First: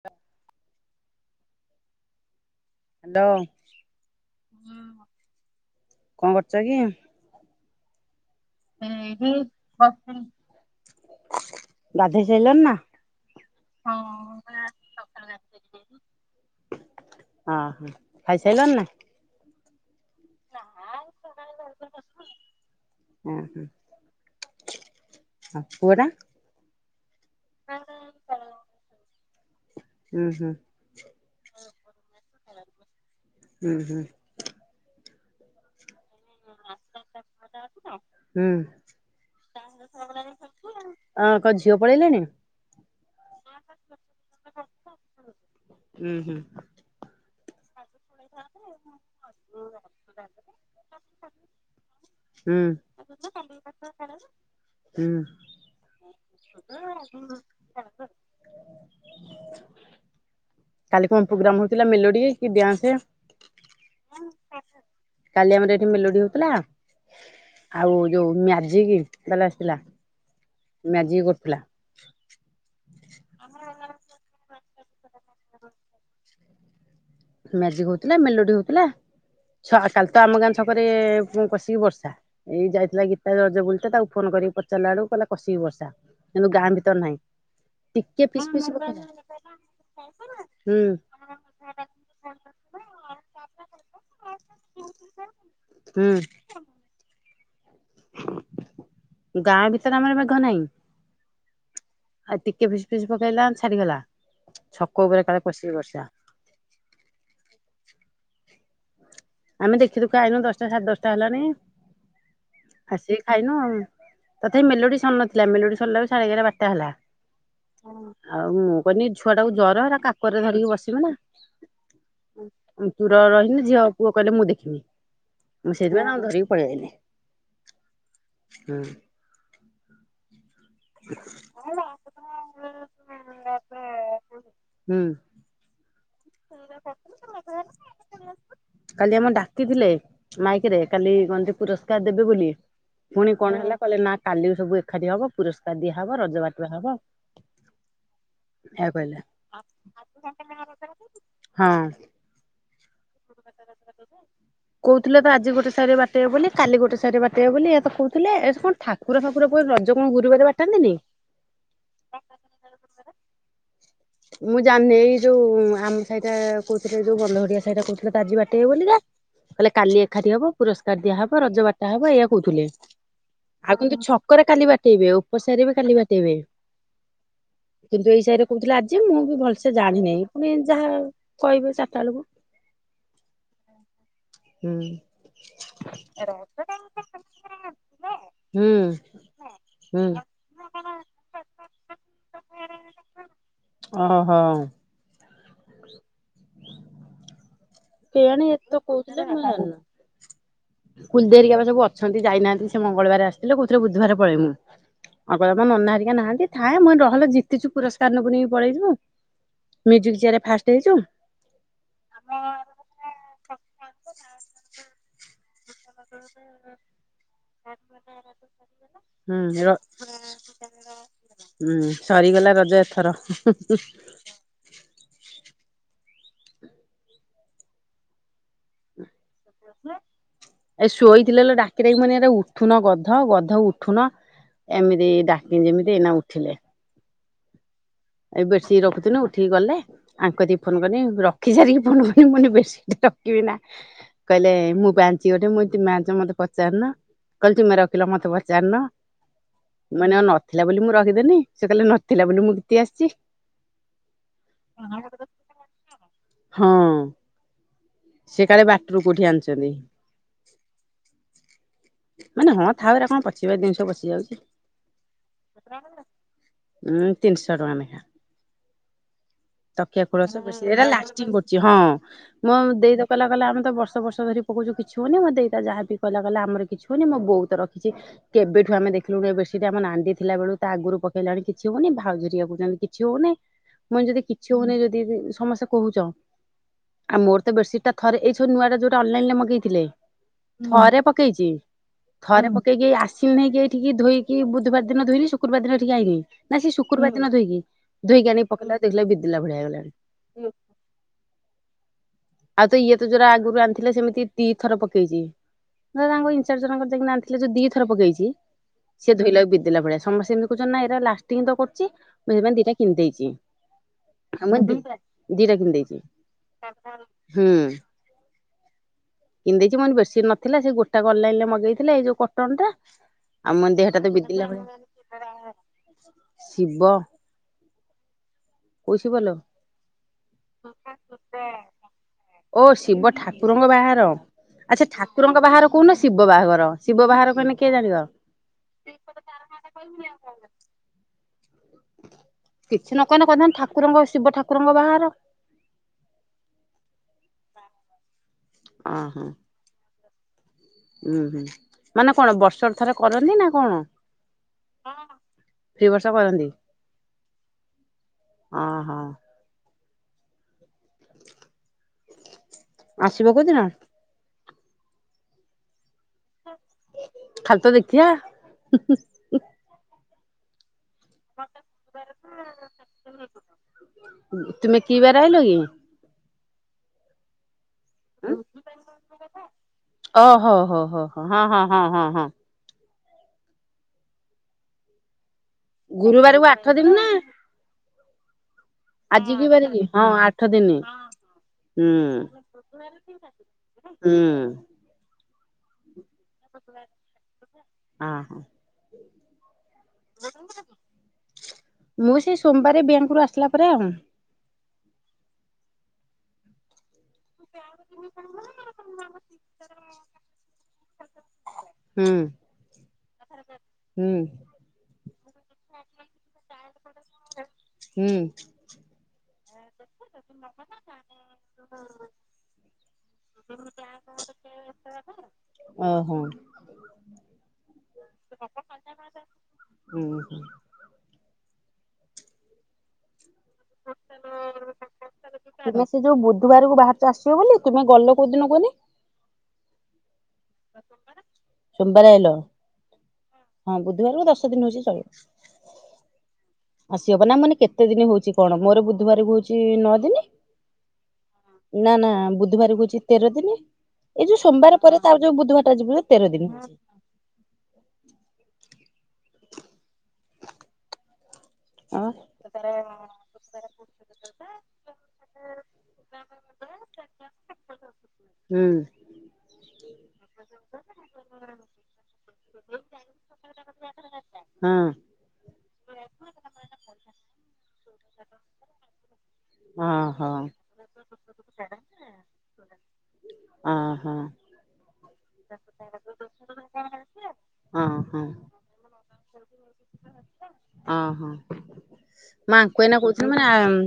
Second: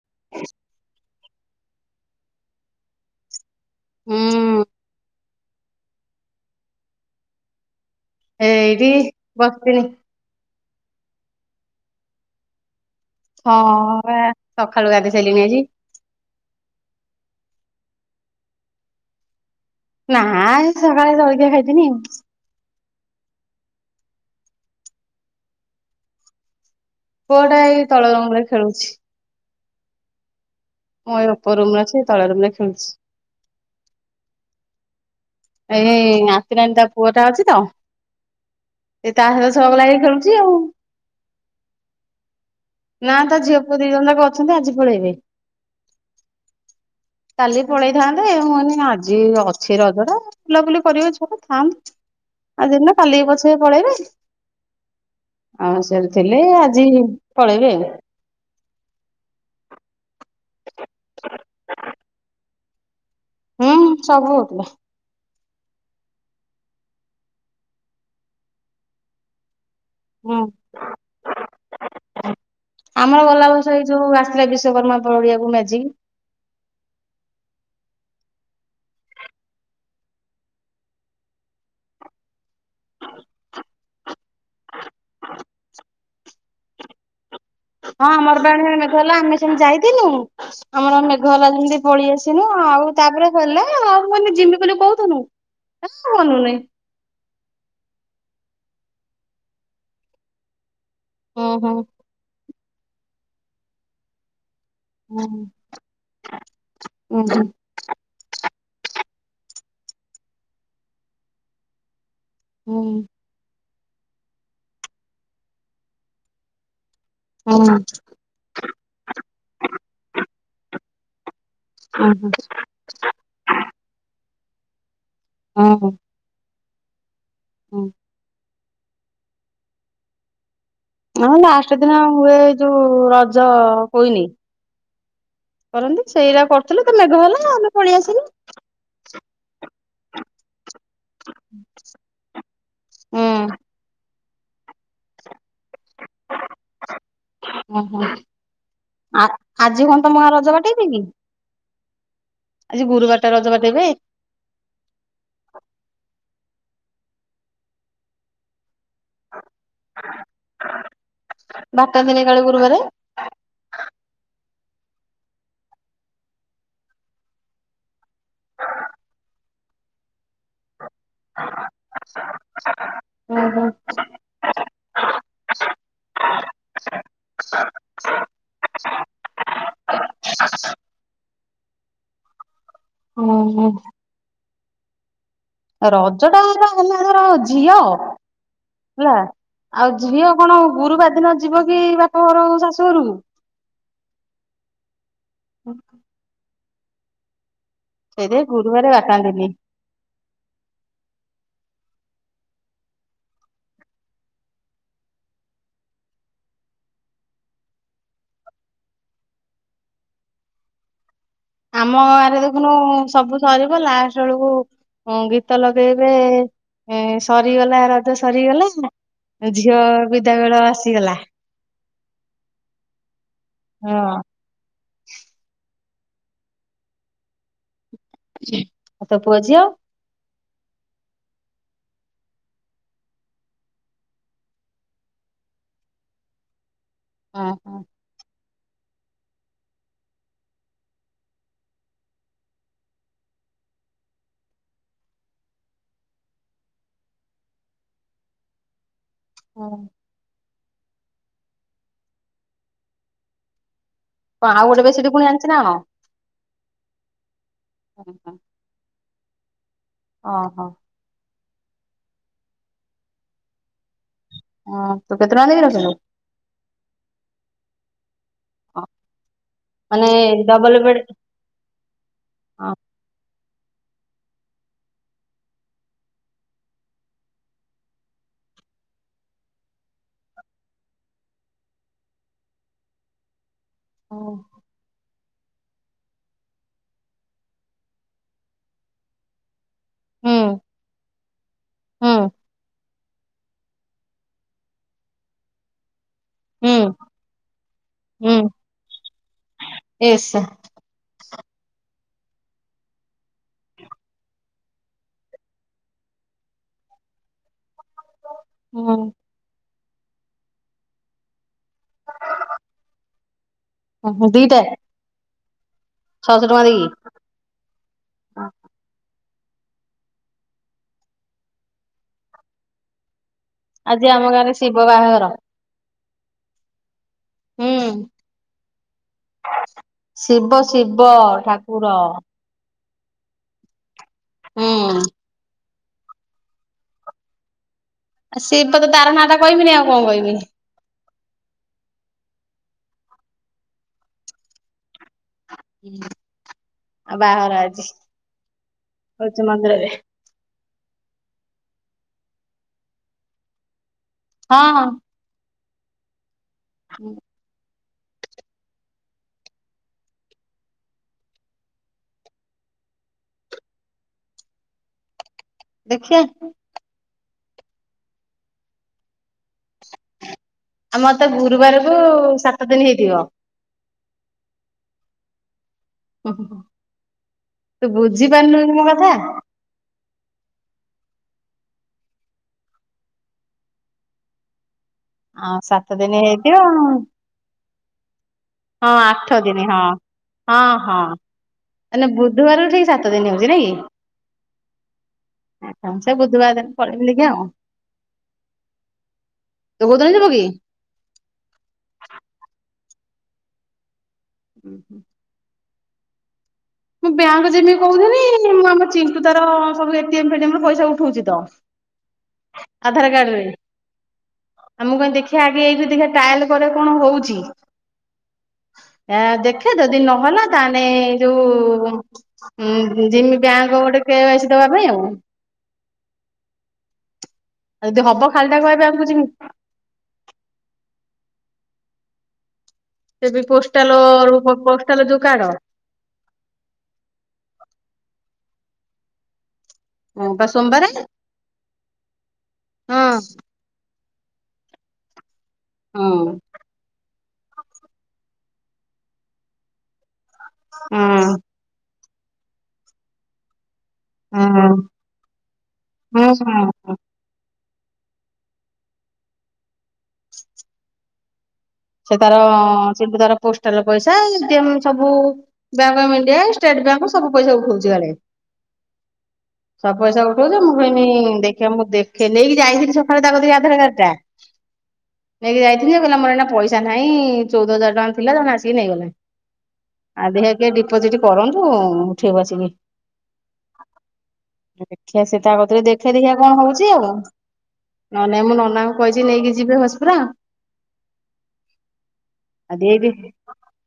[inaudible] ହୁଁ ହ୍ୟାଲୋ କଣ କରୁଚ କି? ଏଇଠି ବସିଥିଲି [unintelligible] ଗାଧେଇ ସାଇଲଣି ନା? ହଁ ବା ସଖାଳୁ ଗାଧେଇ ସାରିଲିଣି ଆଜି। ହଁ ଖାଇସାରିଲଣି ନା? ନା ସକାଳେ ଜଳଖିଆ ଖାଇଥିନୀ। [unintelligible] ପୁଅଟା ଏଇ ତଳ [unintelligible] ଖେଳୁଛି। ହୁଁ ହୁଁ। ମୁଁ ଏ ଉପର ରୁମରେ ଅଛି, ସେ ତଳ ରୁମ ରେ ଖେଳୁଛି। ହୁଁ ହୁଁ। ଏଇ ଆତି ନା ତା ପୁଅଟା ଅଛି ତ। ହୁଁ। ଏ ତା [unintelligible] ଆଉ ଝିଅ ପଳେଇଲେଣି? ନା ତ ଝିଅ ପୁଅ ଦି ଜଣ ଯାକ ଅଛନ୍ତି ଆଜି ପଳେଇବେ। ହୁଁ ହୁଁ। କାଲି ପଳେଇଥାନ୍ତେ ମୁଁ କହିନି ଆଜି ଅଛି ରଜ ଟା। ବୁଲାବୁଲି କରିବ ଛୁଆ ଥାନ୍ତୁ ହୁଁ ଆଜିି ଦିନଟା କାଲିକୁ ପଛେ ପଳେଇବେ। ହୁଁ। ଆଉ ସେଠି ଥିଲେ ଆଜି ପଳେଇବେ ଆଉ। କାଲି କଣ ପ୍ରୋଗ୍ରାମ ହଉଥିଲା ମେଲୋଡି କି ଡ୍ୟାନ୍ସ? ହୁଁ ସବୁ ହଉଥିଲା। କାଲି ଆମର ଏଠି ମେଲୋଡି ହଉଥିଲା। ଆଉ ଯୋଉ ମ୍ୟାଜିକବାଲା ଆସିଥିଲା ହୁଁ ମ୍ୟାଜିକ କରୁଥିଲା। ଆମର ଗଲା ବର୍ଷ ଏଇ ଯୋଉ ଆସିଥିଲା ବିଶ୍ଵକର୍ମା ପଡିଆକୁ ମ୍ୟାଜିକ୍। ମ୍ୟାଜିକ ହଉଥିଲା ମେଲୋଡି ହଉଥିଲା ଛ କାଲି ତ ଆମ ଗାଁ ଛକରେ କଷିକି ବର୍ଷା। ଏଇ ଯାଇଥିଲା ଗୀତା [unintelligible] ବୁଲିତେ ତାକୁ ଫୋନ କରିକି ପଚାରିଲାଆଳକୁ କହିଲା କଷିକି ବର୍ଷା କିନ୍ତୁ ଗାଁ ଭିତର ନାହିଁ। ହଁ ଟିକେ ଆମର ଫିସ୍ ବା ଫିସ୍ [unintelligible] ମେଘ ପକେଇଲା ହେଲା ଆମେ ସେମିତି ଯାଇଥିଲୁ ହୁଁ ଆମର ମେଘ ହେଲା ଯେମିତି ପଳେଆସ ମୁଁ ଆଉ ତାପରେ ହେଲା ଆଉ ମାନେ ଜିମି ବୋଲି କହୁଥୁନୁ ଗଲୁ ହୁଁ ନାହିଁ। ଗାଁ ଭିତରେ ଆମର ମେଘ ନାହିଁ। ଓହୋ। ଆଉ ଟିକେ ଫିସି ଫିସି ପକେଇଲା ଛାଡିଗଲା ଛକ ଉପରେ କାଳେ କଷିକି ବର୍ଷା। ହୁଁ ହୁଁ। ଆମେ ଦେଖି ଦୁଖା ଆଇଲୁଣି ଦଶଟା ସାଢେ ଦଶଟା ହେଲାଣି ହୁଁ। ଆସି। ଖାଇନୁ ଆଉ ତଥାପି ମେଲୋଡି ସରି ନଥିଲା ମେଲୋଡି ସରିଲା ସାଢେ ଏଗାରଟା ବାରଟା ହେଲା। ହୁଁ। ଆଉ ମୁଁ କହିଲି ଛୁଆ ଟାକୁ ଜର ହେରା କାକରରେ ଧରିକି ବସିବି ନା? [unintelligible] ମୁଁ ତୁର ରହିନି ଝିଅ ପୁଅ କହିଲେ ମୁଁ ଦେଖିନି ମୁଁ ହୁଁ ସେଇଥିାଇଁ ଆଉ ଧରିକି ପଳେଇଆଇଲିି। ହୁଁ। ହୁଁ। ହଁ ଲାଷ୍ଟ ଦିନ ହୁଏ ଏ ଯୋଉ ରଜ ପହିଲି। ହୁଁ କରନ୍ତି ସେଇଟା କରୁଥିଲୁ ତ ମେଘ ହେଲା ଆମେ ପଳେଇ ଆସିଲୁ। କାଲି ଆମକୁ ଡାକିଥିଲେ ମାଇକି ରେ କାଲି କଣ ଯେ ପୁରସ୍କାର ଦେବେ ବୋଲି ହୁଁ ପୁଣି କଣ ହେଲା କହିଲେ ନା କାଲି କି ସବୁ ଏକାଠି ହବ ପୁରସ୍କାର ଦିଆହବ ରଜ ବାଟୁଆ ହବ। ହୁଁ ଏହା କହିଲେ ଆ ଆଜି କଣ ତମ ଗାଁରେ ରଜ ବାଟେଇବେ କି? ହଁ। ଆଜି ଗୁରୁବାର ଟା ରଜ ବାଟେଇବେ? କହୁଥିଲେ ତ ଆଜି ଗୋଟେ ସାରି ବାଟେଇବେ ବୋଲି କାଲି ଗୋଟେ ସାରି ବାଟେଇବେ ବୋଲି ଇ ତ କହୁଥିଲେ ଏ କଣ ଠା କୁକୁର ଫୁକୁରକୁ ରଜ କଣ ଗୁରୁବାରେ ବାଟାନ୍ତିନି। ବାଟାନ୍ତିନି କାଳେ ଗୁରୁବାରେ। ମୁଁ ଜାଣିନି ଏଇ ଯୋଉ ଆମ ସଇଟା କହୁଥିଲେ ଯୋଉ ବନ୍ଧଘଡିଆ ସାହିଟା କହୁଥିଲେ ତ ଆଜି ବାଟେଇବେ ବୋଲିକା। କହିଲେ କାଲି ଏକାଠି ହବ ପୁରସ୍କାର ଦିଆହବ ରଜ ବାଟା ହବ ଏଇଆ କହୁଥିଲେ। ହୁଁ ହୁଁ। ଆଉ କିନ୍ତୁ ଛକରେ କାଲି ବାଟେଇବେ ଉପସାହିରେ ବି କାଲି ବାଟେଇବେ। କିନ୍ତୁ ଏଇ ସାହିରେ କହୁଥିଲା ଆ ମୁଁ ବି ଭଲସେ ଜାଣିନାହିଁ। ପୁଣି ଯାହା କହିବେ ଚାରିଟା ବେଳକୁ। ହୁଁ ହୁଁ। ହୁଁ। ରଜଟା [unintelligible] ଝିଅ। ହୁଁ ହେଲା ଆଉ ହୁଁ। ଝିଅ କଣ ଗୁରୁବାର ଦିନ ଯିବକି ବାପା ଘରୁ ଶାଶୁଘରୁକୁ? ଓହୋ। [inaudible] ସେଇତିପାଇଁ କେଜାଣି ଏତେ ଗୁରୁବାରେ କହୁଥିଲେ ବାଟାନ୍ତିିନି। କୁଲିଦେଇ ହେରିକାବା ସବୁ ଅଛନ୍ତି ଯାଇନାହାନ୍ତି ସେ ମଙ୍ଗଳବାର ଆସିଥିଲେ କହୁଥିଲେ ବୁଧବାର ପଳେଇମୁ ଆକଇଲାତ ନନା ହେରିକା ନାହାନ୍ତି ଥାଏ ମୁ ରହଲୋ ଜିତିଚୁ ପୁରସ୍କାର ନବୁନିକି ପଳେଇଯିବୁ। Music ଚ୍ୟାରରେ first ହେଇଁଚୁ। ଆମ ଗାଁରେ ଦେଖୁନୁ ସବୁ ସରିବ ଲାଷ୍ଟ ବେଳକୁ ଗୀ ଗୀତ ଲଗେଇବେ ଏଁ-ସରିଗଲା ରଜ ସରିଗଲା ର ଝିଅ ବିଦାବେଳ ଆ ହୁଁ ସରିଗଲା ରଜ ଏଥର ହୁ ହୁ। ହଁ ଆଉ ତୋ ପୁଅ ଝିଅ? ଏ ଶୋଇଥିଲେଲୋ ଡାକିଡାକି ମୁଁ କଇନି ଏରା ଉଠୁନ ଗଧ ଗଧ ଉଠୁନ ଏମିତି ଡାକିନି ଯେମିତି ଏଇନା ଉଠିଲେ। ଅଁ ହଁ। ଏଇ ବେରସିଟି ରଖୁଥିନୁ ଉଠିକି ଗଲେ ଆଙ୍କ କତିକି ଫୋନ୍ କନି ରଖି ସାରିକି ଫୋନ୍ କନି ମୁଁ କଇନି ବେସିଟି ରଖିବିନା। କହିଲେ ମୁଁପା ଆଣିଚି ଗୋଟେ ମୁଁ କଇନି ତୁମେ ଆଣିଚି ମତେ ପଚାରିନ। କଇଲେ ତୁମେ ରଖିଲ ମତେ ପଚାରିନ। ହଁ। ମୁଁ କଇନି ଅ ନଥିଲା ବୋଲି ମୁଁ ରଖିଦେନି ସେ କଇଲେ ନଥିଲା ବୋଲି ମୁଁ ଘିତି ଆସିଚି। କଁ ଆଉଗୋଟେ ବେରସିଟି ଫୁଣି ଆଣିଚିନାଁ କଣ? ହଁ କଣ ସେକାଳେ ବାଟୁରୁ କୋଉଠି ଆଣିଚନ୍ତି। ଅଁହଁ। ମୁଁ କଇନି ହଁ ଥାଉ ଏରା କଣ ପଚିବା ଜିନିଷ ପଚିଯାଉଚି। ହଁ ତୁକେତେ ଟଙ୍କା ଦେଇକି ରଖିଲୁ? ଉଁ ତିନିଶହ ଟଙ୍କା ନେଁଖା। [inaudible] ତକିଆ ମାନେ ଖୋଳ ସହ [unintelligible] ଡବଲ ଏରା ବେଡ୍ ଲାଷ୍ଟିଙ୍ଗ କରୁଚି ହଁ ମୋ ଦେଇତ କଇଲା କଇଲା ଆମେତ ବର୍ଷ ବର୍ଷ ଧରି ପକଉଚୁ କିଛି ହଉନି ମୋ ଦେଇତା ଯାହାବି କଇଲା କଇଲା ଆମର କିଛି ହଉନି ମୋ ବୋଉତ ରଖିଚି କେବେଠୁ ଆମ ଦେଖିଲୁଣି ଏବେରସିଟି ଆମ ନାଣ୍ଡି ଥିଲାବେଳୁ ତାଆଗରୁ ପକେଇଲାଣି କିଛି ହଉନି ଭାଉଜ ହରିିକା କହୁଚନ୍ତି କି କିଛି ହଉନି ମୁଁ କଇନି ଯଦି ହଁ। କିଛି ହଉନି ଯଦି ସମସ୍ତେ କହୁଚ ଆ ମୋର ତ ବେରସିଟା ଥରେ ଏଇ ଥର ନୂଆଟା ଯେଉଟା ଅନଲାଇଲେ ମଗେଇଥିଲେ ହୁଁ ଥରେ ପକେଇଚି ହୁଁ ଥରେ ପକେଇକି ଏଇ ଆସ୍ ସିଣେଇକି ଏଇଠିକି ଧୋଇକି ବୁଧବାର ଦିନ ଧୋଇଲି ଶୁକ୍ରବାର ଦିନ ଏଇଠିକି ଆଇଁନି। ନା ହୁଁ ସେଶୁକ୍ରବାର ଦିନ ଧୋଇକି ଧୋଇକି ଆଣି ହୁଁ ପକେଇଲା ଦେଖିଲା ବେଳକୁ ବିଦିଲା ଭଳିଆ ହେଇଗଲାଣି। ଏସ୍ ଆଉତ ଇଏତ ଯୋରା ଆଗରୁ ଆଣିଥିଲା ସେମିତି ଦି ଥର ପକେଇଚି ତାଙ୍କ ଇନଚାରଜ ସାଙ୍ଗର ଯାଇକିନା ଆଣିଥି ଯୋଉ ଦି ଥର ପକେଇଚି ହୁଁ ସେ ଧୋଇଲାକୁ ବିଦଲା ଭଳିଆ ସମସ୍ତେ ସେମିତି କଉଚନ୍ତି ନାଁ ଏରା ଲାଷ୍ଟି ଟିଙ୍ଗ୍ତ କରୁଚି ମୁଁ ସେଥିପାଇଁ ଦିଟା କିଣିିଦେଇଚି ହୁଁ, ଦିଟା [unintelligible] ଦିଟା କିଣିିଦେଇଚି। ଛଅଶହ ଟଙ୍କା ଦେଇକି [unintelligible] ହୁଁ। ପିନ୍ଧେଇଚି ମୁଁ କଇନି ବେରସିଟ ନଥିଲା ସେ ଗୋଟାକ ଅନଲାଇଲେ ମଗେଇଥିଲେ ଏଇ ଯୋଉ କଟନଟା ଆଉ ମୁଁ କଇନି ଆଜି ହେହଟାତ ଆମ ବିଦିଲା ଗାଁରେ ଭଳିଆ ଶିବ ବାହାଘର [unintelligible] ଶିବ ହୁଁ କୋଉ ଶିବ ଲୋ ଶିବ ଶିବ ଠାକୁର। ଓ ଶିବ ଠାକୁରଙ୍କ ବାହାଘର ହୁଁ ଆଛା ଠାକୁରଙ୍କ ବାହାଘର କହୁନ ଶିବ ବାହାଘର ଶିବ ବାହାଘର କଇନେ କିଏ ଜାଣିବ। ଆ ସେଟାତ ତାର ଆରନାଁଟା କଇମିନେଇ ଆଉ କଁ କଇମି। କିଛି ନକଇନେ କହିଥାନ୍ତ ଠାକୁରଙ୍କ ଶିବ ଠାକୁରଙ୍କ ବାହାଘର। ଆଉ ବାହାଘର ଆଜି, ହଉଚି ମନ୍ଦିରରେ। ଉୁଁ, ହୁଁ, ମାନେ କଣ ବର୍ଷରେ ଥରେ କରନ୍ତି ନା କଣ? ହଁ, ହଁ। ତି ବର୍ଷ କରନ୍ତି। ହୁଁ। ଅ, ହଁ। ଆସିବ କୋଉଦିନ? ଦେଖିଆ। ଖାଲି ତ ଦେଖିିଆ, ହୁଁ, ହୁଁ। ଆମର ତ ଗୁରୁବାରକୁ ସାତ ଦିନି ହେଇଥିବ। ତୁମେ କି ବାରେ ଆଇଲ କି? ହୁଁ, ହୁଁ, ତୁ ବୁଝିପାରୁନୁ କି ମୋ କଥା? ଅ ହ, ହୋ, ହୋ, ହୋ, ହଁ ହଁ ହଁ ହଁ ହଁ। ଆଉ ସାତ ଦିନ ଗୁରୁବାରକୁ ହେଇଥିବ ଆଠ ଆଉଁ। ଦିନ ନା ହଁ, ଆଜି ଆଠ କି ଦିନି ବାର ହଁ, କି ଆଠ ହଁ ଦିନି ହଁ। ମାନେ ହୁଁ। ବୁଧୁବାର କୁ ଠିକ୍ ସାତ ଦିନି ହଉଛି ନାଇଁକି! ହୁଁ ଆଛା ସେ ବୁଧୁବାର ଅ, ହଁ। ତୁ କୋଉଦିନ ଯିବୁ କି? ମୁଁ, ସେଇ ସୋମବାରେ ବ୍ୟାଙ୍କରୁୁ ଆସିଲା ପରେ, ଆଉ ଉ, ହୁଁ। ମୁଁ ବ୍ୟାଙ୍କ ଯିମି କହୁଥିନି-ଇ, ମୁଁ ଆମ ଚିଣ୍ଟୁ ତାର ସବୁ ଏ ଟି ଏମ୍ ଫେଟିଏମ୍ ରୁ ପଇସା ଉଠଉଛି ତ। ହୁଁ। ଆଧାର କାର୍ଡରେ। ହୁଁ ଆ ମୁଁ କୁହେ, ଦେଖିଆ ଆଗେ ଏଇଟି ଦେଖିବା ଟ୍ରାଏଲ୍ କରେ କଣ ହଉଛି? ହୁଁ ଏଁ, ଦେଖେ ଯଦି ନହେଲା ତା ହେନେ କୁ-ଉ ଉଁ ଜିମି ବ୍ୟାଙ୍କ୍ ଗୋଟେ କେ ୱାଇ ସି ଦେବା ପାଇଁ ଆଉ। ଓହୋ। ଆଉ ଯଦି ହବ ଖାଲିଟାକୁ କାଇଁ ବ୍ୟାଙ୍କ କୁ ଯିମି। ଉ ହୁଁ। ସେ ବି ପୋଷ୍ଟାଲ ର ପୋଷ୍ଟାଲ ଯୋଉ କାର୍ଡ ତୁମେ ସେ ଯୋଉ ବୁଧୁବାର କୁ ବାହାରିଚ ଆସିବ ବୋଲି! ତୁମେ ଗଲ କୋଉଦିନ କୁହନି? ହଁ, ପା ସୋମବାରେ। ସୋମବାରେ ଆଇଲ, ହଁ ହଁ ବୁଧବାରକୁ ଦଶ ଦିନ ହଉଛି ଚଳିବ। ହଁ। ଆସିବ ପା, ନା ମାନେ କେତେ ଦିନି ହଉଛି କଣ, ମୋର ବୁଧବାରକୁ ହଉଛି ନଅ ଦିନି। ନା, ନା, ବୁଧବାର କୁ ହଉଛି ତେର ଦିନି। ଏଇ ଯୋଉ ହଁ ସୋମବାର ହଁ ପରେ ତାର ଯୋଉ ବୁଧୁବାରଟା ଯିବ ତେର ଦିନି। ହଁ। ଅ ସେ ତାରଁ ସିଏ ତ ତାର ପୋଷ୍ଟାଲ୍ ପଇସା ଯେମ୍ ସବୁ ବ୍ୟାଙ୍କ ଅଫ୍ ଇଣ୍ଡିଆ, ଏ ଷ୍ଟେଟ ବ୍ୟାଙ୍କ୍ ସବୁ ପଇସା ଉଠଉଛି କାଳେ। ହୁଁ। ସବ୍ ପଇସା ଉଠ୍ କହୁ ଯେ, ମୁଁ କହିନି, ଦେଖିବା ମୁଁ ଦେଖେ ନେଇକି ଯାଇଥିଲି ସକାଳେ ତା କତିକି ଆଧାର କାର୍ଡ ଟା। ହଁ ନେଇକି ଯାଇଥିଲି ଯେ, କହିଲା ମୋର ଏଇନା ପଇସା ନାହିଁ। ଚଉଦ ହଜାର ଟଙ୍କା ଥିଲା, ଜଣେ ଆସିକି ନେଇଗଲାଇଁ। ହଁ ଆ ହଁ। ଦେଖିଆ କିଏ ଡିପୋଜିଟି କରନ୍ତୁ, ଉଠେଇବୁ ଆସିକି। ଅ ହଁ। ଦେଖିଆ, ସେ ତା କତିରେ ଦେଖିଆ ଦେଖିଆ କଣ ହଉଛି ଆଉ? ଓହୋ ନ ନାଇଁ ମୁଁ ନନାଙ୍କୁ କହିଛି ନେଇକି ଯିବେ ହସ୍ ପୁରା। ଅଂ ହଁ।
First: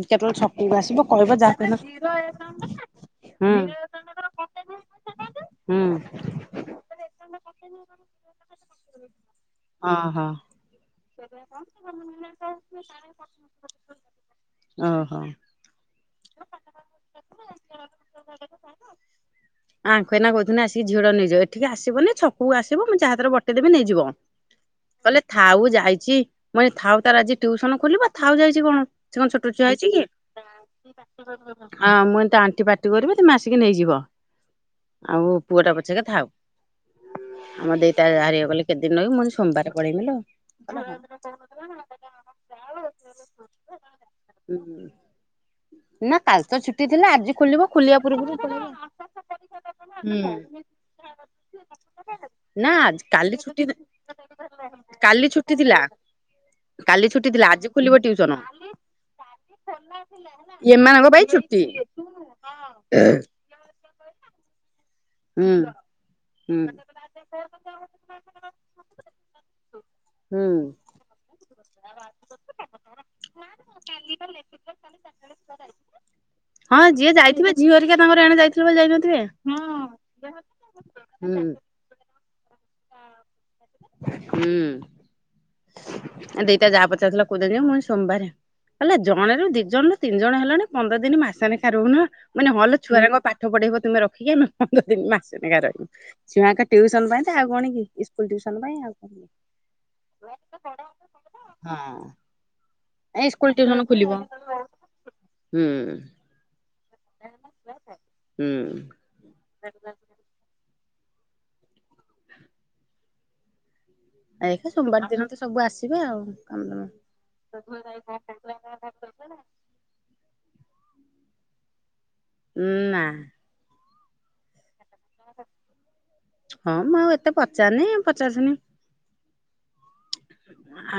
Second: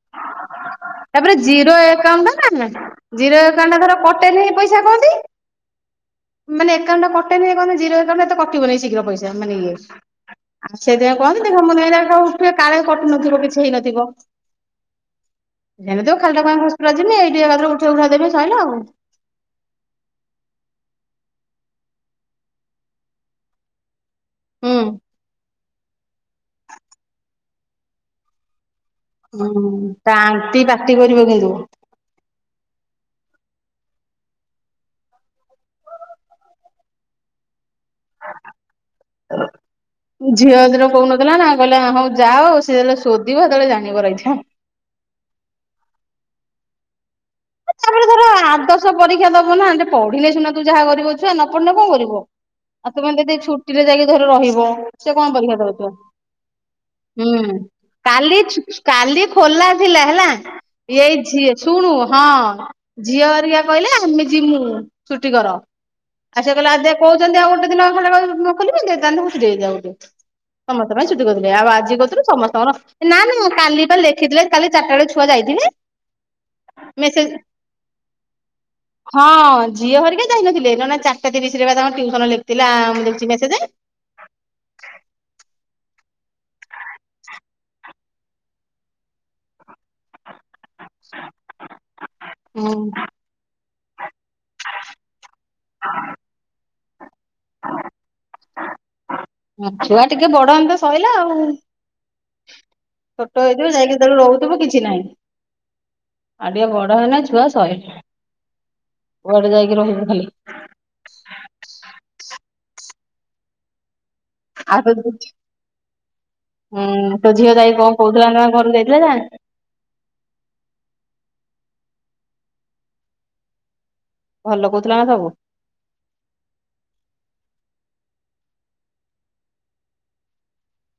କେତେବେଳେ ଛକକୁ ଆସିବ କହିବ ତାପରେ ଯାହା ଜିରୋ ହୁଁ ଆକାଉଣ୍ଟ୍ ଟା ନା ଜିରୋ ଆକାଉଣ୍ଟ୍ ଟା ଧର କଟେ ନେଇ ପଇସା କଅନ୍ତି। ହୁଁ। ମାନେ ଆକାଉଣ୍ଟା ଟା କଟେଇନି କଣ ତ ଜିରୋ ଆକାଉଣ୍ଟ୍ ଏତେ କଟିବନି ଶୀଘ୍ର ପଇସା। ଯା ମାନେ ଇଏ, ଓହୋ ଆଉ ସେଇଥି ପାଇଁ କୁହନ୍ତିନି ହ ମୁଁ ନିରାଠ୍ ଏ କାଳେ କଟୁ ନଥିବ କିଛି ହେଇନଥିବ। ଓହୋ। ଏମିତି ହଉ ଖାଲିଟା କାଇଁ ହସ୍ପିଟାଲ୍ ଯିବି ଏଇଠି ଏକାଥରେ ଉଠ୍ ହୁରା ଦେବି ସଇଲା ଆଉ। ଆଙ୍କେ ଏ ନା କହୁଥିନେ ଆସିକି ଝିଅ ଟାକୁ ନେଇଯିବ, ଏଠିକି ଆସିବନି ଛକକୁ ଆସିବ ମୁଁ ଯାହା ହାତରେ ବତେଇ ଦେବି ନେଇଯିବ। ହୁଁ। କହିଲେ ଥାଉ ଯାଇଚି, ମୁଇ ଥାଉ ତାର ଆଜି ଟ୍ୟଉସନ ଖୋଲିବ ଥାଉ ଯାଇଚି କଣ। ସେ କଣ ଛୋଟ ହୁଁ, ତା ‌ଆଣ୍ଟି ପାଟି କରିବ କିନ୍ତୁ। ହଁ ମୁଁ କଇନି ଆଣ୍ଟି ପାଟି କରିବେ ତେମେ ଆସିକି ନେଇଯିବ। ଆଉ ପୁଅ ଟା ପଛକେଥାଉ, ଆମ ଦେଇଟା ବାହାରିବେ ବୋଲି କେତେଦିନ ରହିବୁ ମୁଁ କହିଲି ସୋମବାର ପଳେଇବି ଝିଅ ଯେତେବେଳେ କହୁନଥିଲା ନା ଲୋ। କହିଲା ହଉ ଯାଅ ସେ ଯେତେବେଳେ ଶୋଦିବ ସେତେବେଳେ ଜାଣିବ ରହିଥା। ହୁଁ ନା କାଲି ତ ଛୁଟି ଥିଲା ଆଜି ଖୋଲିବ। ଖୋଲିବା ତାପରେ ଧର ପୂର୍ବରୁ ପଳେଇବା। ଆର୍ଦଶ ପରୀକ୍ଷା ଦବ ନା, ଟିକେ ପଢିଲେ ସିନା ତୁ ଯାହା କରିବୁ ଛୁଆ ନ ପଢିନେ କଣ କରିବୁ। ନା ଆଉ ଆଜି ତୁମେ କାଲି ଯଦି ଛୁଟି ରେ ଯାଇକି ଧର ରହିବ ସେ କଣ କାଲି ଛୁଟି ପରୀକ୍ଷା ଥିଲା ଦଉଥିବ। କାଲି ଛୁଟି ଥିଲା ହୁଁ, ଆଜି ଖୋଲିବ ଟିଉସନ। କାଲି କାଲି ଖୋଲା ଥିଲା ହେଲା। ଏମାନଙ୍କ ଏଇ ପାଇଁ ଝିଅ ଛୁଟି। ଶୁଣୁ ହଁ ଝିଅ ହେରିକା କହିଲେ ଆମେ ଯିମୁ। ଛୁଟି ହୁଁ କର। ଆରେ ସେ ହୁଁ। କହିଲା ଆରେ ଦେ କହୁଛନ୍ତି ଆଉ ଗୋଟେ ଦିନ ଖୋଲିବି, ଦେ ତାହେଲେ ଛୁଟି ହେଉଯାଉ ଗୋଟେ। ହୁଁ ସମସ୍ତେ ପାଇଁ ଛୁଟି କରିଦେଲେ ଆଉ ଆଜି କହୁଥିଲୁ ସମସ୍ତଙ୍କର ଏ ନା ନା କାଲି ବା ଲେଖିଥିଲେ କାଲି ଚାରଟା ବେଳେ ଛୁଆ ଯାଇଥିଲେ। ହଁ ଯିଏ ମେସେଜ ଯାଇଥିବେ ଝିଅ ହରିକା ତାଙ୍କର ଏଣେ ଯାଇଥିବେ ବୋଲି ଯାଇନଥିବେ। ହଁ ଝିଅ ହେରିକା ଯାଇନଥିଲେ ଜଣେ ଚାରିଟା ହୁଁ ତିରିଶ ରେ ବା ତାଙ୍କ ଟିଉସନ ଲେଖିଥିଲେ ଆ ମୁଁ ବା ଦେଖିଛି ମେଶେଜ୍ଜ ରେ। ହୁଁ, ଦିଟା ଯାହା ପଚାରଥିଲା କୋଉଦିନ ଯିବା ମୁଇ ସୋମବାରେ, କହିଲା ଜଣେ ରୁ ଦି ଜଣ ରୁ ତିନି ଜଣ ହେଲଣି। ପନ୍ଦର ଦିନ ମାସ ନେଖା ରହୁନ, ମାନେ ହଲ ହୁଁ ଛୁଆ ଯାଙ୍କ ପା ପାଠ ପଢେଇବ ତୁମେ ରଖିକି ଆମେ ପନ୍ଦର ଦିନ ମାସେ ନେଖା ରହିବୁ। ଛୁଆଙ୍କ ଟିଉସନ ପାଇଁ ଆଉ କଣ କି ଇସ୍କୁଲ ଟ୍ୟୁସନ ପାଇଁ ଆଉ କଣ। ଛୁଆ ଟିକେ ବଡ ହନ୍ତା ସଇଲା ଆଉ। ହଁ ଏଇ ଛୋଟ ସ୍କୁଲ ହେଇଥିବେ ଟିଉସନ ଯାଇକି ଖୋଲିବ। ସେତଳୁ ରହୁଥିବୁ କିଛି ନାହିଁ। ହୁଁ ଆଉ ଟିକେ ବଡ ହେଲା ଛୁଆ ସଇଲା, ହୁଁ କୁଆଡେ ଯାଇକି ରହିବୁ ଖାଲି। ଏଇତ ଆଉ ସୋମବାର ତୋ ଦିନ ତ ସବୁ ଆସିବେ ଆଉ, କାମଦାମ ତ ଝିଅ ଯାଇ କଣ କହୁଥିଲା ନା ଘକୁ ଯାଇଥିଲା ଯା ଉ ନା। ଭଲ କହୁଥିଲା ବା ସବୁ। ହଁ ମୁଁ ଆଉ ଏତେ ପଚାରେନି, ପଚାରନି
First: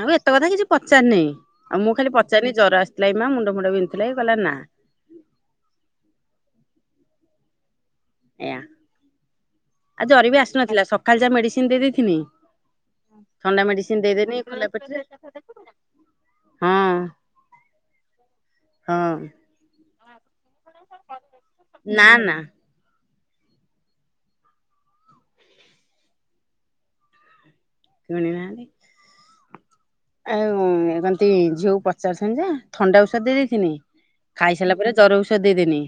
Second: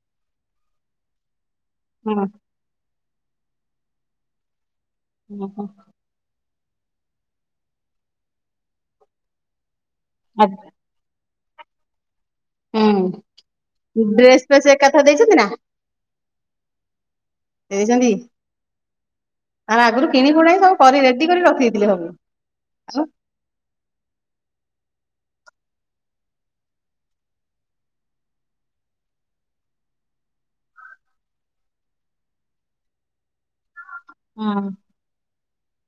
ଆଉ ଏତେ କଥା କିଛି ପଚାରିନି। ଆଉ ମୁଁ ଖାଲି ହୁଁ ପଚାରିଲି ଜ୍ୱର ଆସିଥିଲା କି ମା, ମୁଣ୍ଡ ଫୁଣ୍ଡ ବିନ୍ଧୁଥିଲା, କହିଲା ନା। ଓହୋ। ଏୟା ଆଉ ଜର ବି ଆସୁନଥିଲା ସଖାଳ ଯାହା ମେଡିସିନ୍ ଦେଇ ଦେଇଥିନି। ହୁଁ ଥଣ୍ଡା ମେଡିସିନ୍ ଦେଇଦେନି ଡ୍ରେସ ଫ୍ରେସ୍ ଥଣ୍ଡା [inaudible] ଏକାଥରେ ଦେଇଛନ୍ତି ନା ଦେଇଛନ୍ତି? ହଁ ଆରେ ଆଗରୁ କିଣିକୁଣାଇ ସବୁ କରି ରେଡି କରି ରଖିଦେଇଥିଲେ ନା ସବୁ। ନା [unintelligible] ଶୁଣି ନାହାଁନ୍ତି। ଆଉ ଏ ରନ୍ତି ଝିଅକୁ ପଚାରୁଛନ୍ତି ଯେ ଥଣ୍ଡା ଔଷଧ ଦେଇ ଦେଇଥିନି, ଖାଇସାରିଲା ପରେ ଜର ଔଷଧ ଦେଇଦେନି।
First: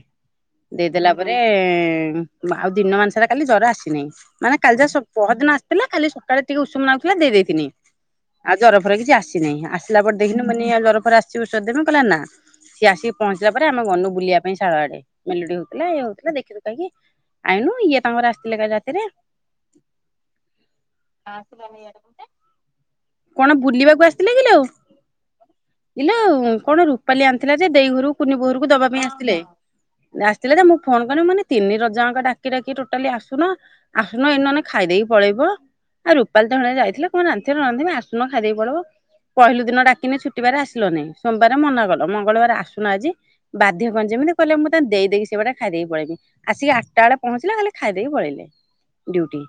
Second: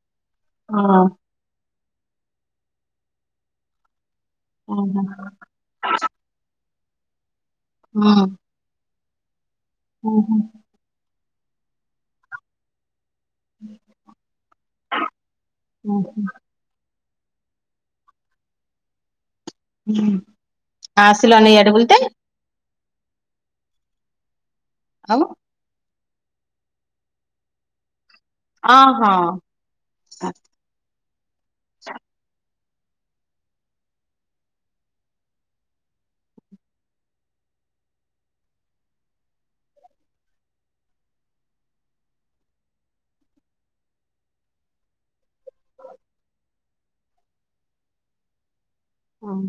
ହଁ ଦେଇଦେଲା ପରେ ରେ ଆଉ ଦିନମାନସାରା କାଲି ଜର ଆସିନାହିଁ। ମାନେ ହଁ କାଲି ଯାହା ହଁ ସ- ପହର ଦିନ ଆସ ଥିଲା ଖାଲି ସକାଳେ ଟିକେ ଉଷୁମ ନାଗୁଥିଲା ଦେଇ ଦେଇଥିନି। ହଁ। ଆଉ ଜର ଫର କିଛି ଆସିନାହିଁ, ଆସିଲା ପରେ ହଁ ଦେଖିନି ମାନେ ଆଉ ଜର ଫର ଆସିଛି ଔଷଧ ଦେମି କହିଲା ନା। ସିଏ ଆସିକି ପହଞ୍ଚିଲା ପରେ ଆମେ ଗନୁ ବୁଲିବା ପାଇଁ ଶାଳ ଆଡେ। ମେଲୋଡି ହଉଥିଲା ହଁ ଇଏ ହଉଥିଲା, ଦେଖିଦୁ କାଇଁକି, ଆଇନୁ ଇଏ ତାଙ୍କର ଆସିଥିଲେ କାଲି ରାତିରେ। ହୁଁ ଆ, ଆସିଲନି ଇଆଡେ ବୁଲିତେ। କଣ ବୁଲିବାକୁ ଆସିଥିଲେ କିିଲୋ? ହଁ। ଇଲୋ କଣ ରୁପାଲି ଆଣିଥିଲା ଯେ ଦେଇ ଘରୁକୁ କୁନି ବୋଉ ଘରକୁ ହଁ ଦବା ପାଇଁ ଆସିଥିଲେ। ହଁ ଏ ଆସିଥିଲେ ଯେ ମୁଁ ଫୋନ୍ କନି ମୁଁ କଇନି ତିନି ରଜଆଙ୍କ ଡାକି ଡାକି ଟୋଟାଲି ଆସୁନ, ଆସୁନ ଏଇ ନନେ ଖାଇଦେଇକି ପଳେଇବ। ଆଉ ରୂପାଲୀ ତ ସେଣେ ଯାଇଥିଲା କଣ ରାନଥିବ ରାନ୍ଧିବ ଆସୁନ ଖାଇଦେଇ ପଳେଇବ। ପହିଲି ଦିନ ଡାକିନି ଛୁଟିବାର ଆସିଲନି, ସୋମବାର ମନା କଲ ମଙ୍ଗଳବାର ଆସୁନ ଆଜି। ବାଧ୍ୟ କନି ଯେମିତି କଇଲେ ମୋତେ ଦେଇଦେଇକି ସେ ବାଟେ ଖାଇଦେଇକି ପଳେଇମି। ଆସିକି ଆଟା ବେଳେ ପହଞ୍ଚିଲା, ଖାଲି ଖାଇଦେଇକି ପଳେଇଲେ। ଡିଉଟି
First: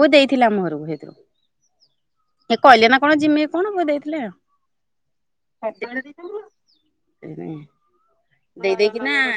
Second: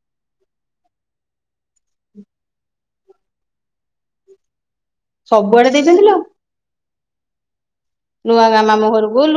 ବୋଉ ଦେଇଥିଲା ଆମ ଘରକୁ ସେଇଥିରୁ। ହେ କହିଲେ ନା କଣ ଯିମି କଣ ବୋଉ ଦେଇଥିଲେ ସବୁଆଡେ ଦେଇଛନ୍ତି ଲୋ ଆଉ, [inaudible] [unintelligible] ନୂଆ ଗାଁ ମାମୁଁ ଦେଇଦେଇକିନା ଘରକୁ ଗଲୁ।